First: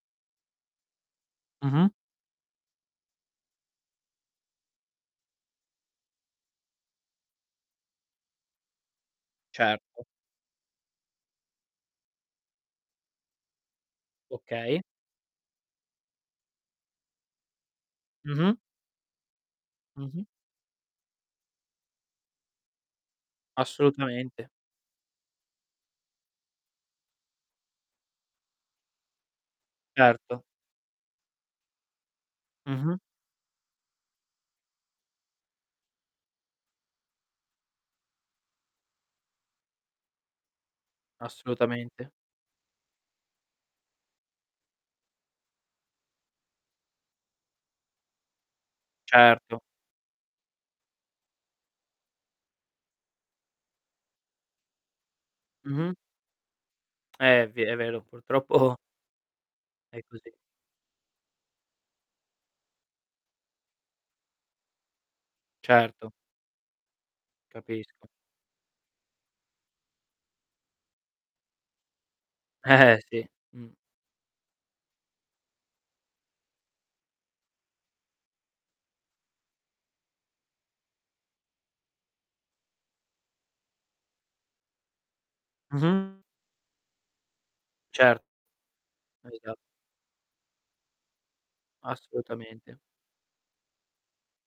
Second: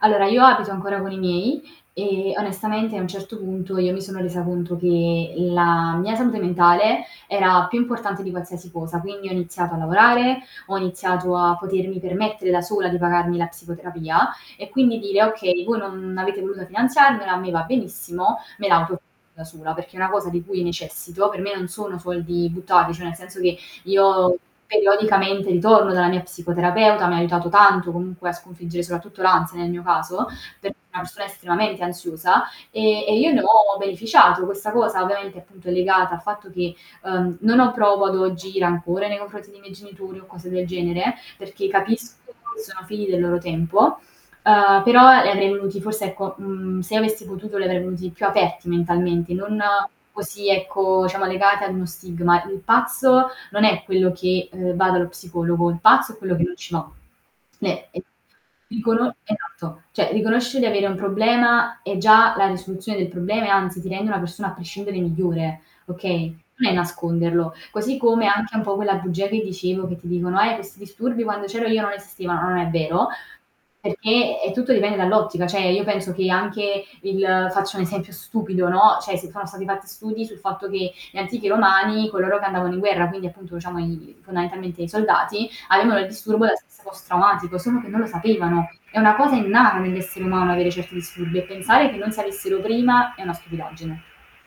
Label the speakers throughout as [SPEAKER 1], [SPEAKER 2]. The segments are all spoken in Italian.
[SPEAKER 1] Allora, io abito ancora con i miei,
[SPEAKER 2] Mh-mh.
[SPEAKER 1] e onestamente a un certo punto, io mi sono resa conto che la mia salute mentale, era più importante di qualsiasi cosa, quindi ho iniziato a
[SPEAKER 2] Certo.
[SPEAKER 1] lavorare, ho iniziato a potermi permettere da sola di pagarmi la psicoterapia, e
[SPEAKER 2] Okay.
[SPEAKER 1] quindi dire: "Okay voi non avete voluta finanziarmela, a me va benissimo,
[SPEAKER 2] Mh-mh.
[SPEAKER 1] me la autofinanzio da sola, perché è una
[SPEAKER 2] Mh-mh.
[SPEAKER 1] cosa di cui necessito". Per me non sono soldi buttarli, cioè nel senso che io
[SPEAKER 2] Assolutamente.
[SPEAKER 1] periodicamente ritorno dalla mia psicoterapeuta, mi ha aiutato tanto comunque a sconfiggere, soprattutto l'ansia nel mio caso,
[SPEAKER 2] Certo.
[SPEAKER 1] perché è una persona estremamente ansiosa
[SPEAKER 2] Mh-mh.
[SPEAKER 1] e e io ne ho beneficiato. Questa cosa ovviamente, appunto è legata al fatto che, uhm, non ho provo ad oggi rancore nei confronti dei miei genitori, o cose del genere, perché
[SPEAKER 2] Assolutamente.
[SPEAKER 1] capisco che sono figli del loro tempo, uhm, però li avrei venuti forse ecco, mhmm, se avessi potuto li avrei venuti più aperti mentalmente, non
[SPEAKER 2] Certo.
[SPEAKER 1] così ecco diciamo legati ad uno stigma. Il pazzo non è quello che, uhm, va dallo psicologo, il
[SPEAKER 2] Mh-mh.
[SPEAKER 1] pazzo è quello che non ci va.
[SPEAKER 2] Eh, è ve è
[SPEAKER 1] Beh, ehm,
[SPEAKER 2] vero, purtroppo
[SPEAKER 1] riconoscere, esatto,
[SPEAKER 2] è
[SPEAKER 1] cioè
[SPEAKER 2] così.
[SPEAKER 1] riconoscere di avere un problema, è già la risoluzione del problema e anzi ti rende una persona a prescindere migliore,
[SPEAKER 2] Certo.
[SPEAKER 1] okay, non è nasconderlo, così
[SPEAKER 2] Capisco.
[SPEAKER 1] come anche un po' quella bugia che dicevo che ti dicono: "Eh, questi disturbi quando c'ero io non esistevano". Non è
[SPEAKER 2] Eh-eh,
[SPEAKER 1] vero,
[SPEAKER 2] sì, mh.
[SPEAKER 1] perché è tutto dipende dall'ottica, cioè io penso che anche il faccio un esempio stupido, no, cioè si sono stati fatti studi sul fatto che gli antichi romani, coloro che andavano in guerra, quindi appunto diciamo i fondamentalmente i soldati avevano il
[SPEAKER 2] Mh-mh.
[SPEAKER 1] disturbo da stress post traumatico, solo che non lo
[SPEAKER 2] Cer
[SPEAKER 1] sapevano. È una cosa
[SPEAKER 2] Esa
[SPEAKER 1] innata, nell'essere umano avere certi disturbi e pensare che noi si avessero
[SPEAKER 2] Assolutamente.
[SPEAKER 1] prima è una stupidaggine.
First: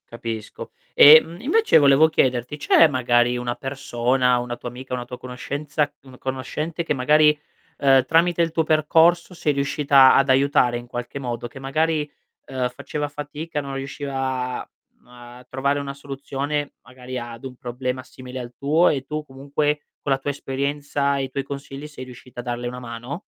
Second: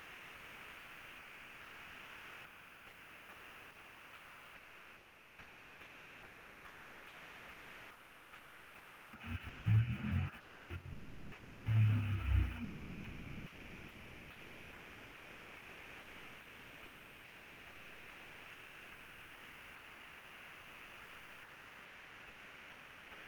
[SPEAKER 2] Capisco. Ehm, invece volevo chiederti, c'è magari una persona, una tua amica, una tua conoscenza, un conoscente che magari, ehm, tramite il tuo percorso sei riuscita ad aiutare in qualche modo? Che magari, uhm, faceva fatica, non riusciva a mhmm, a trovare una soluzione magari ad un problema simile al tuo, e tu comunque con la tua esperienza e i tuoi consigli, sei riuscita a darle una mano?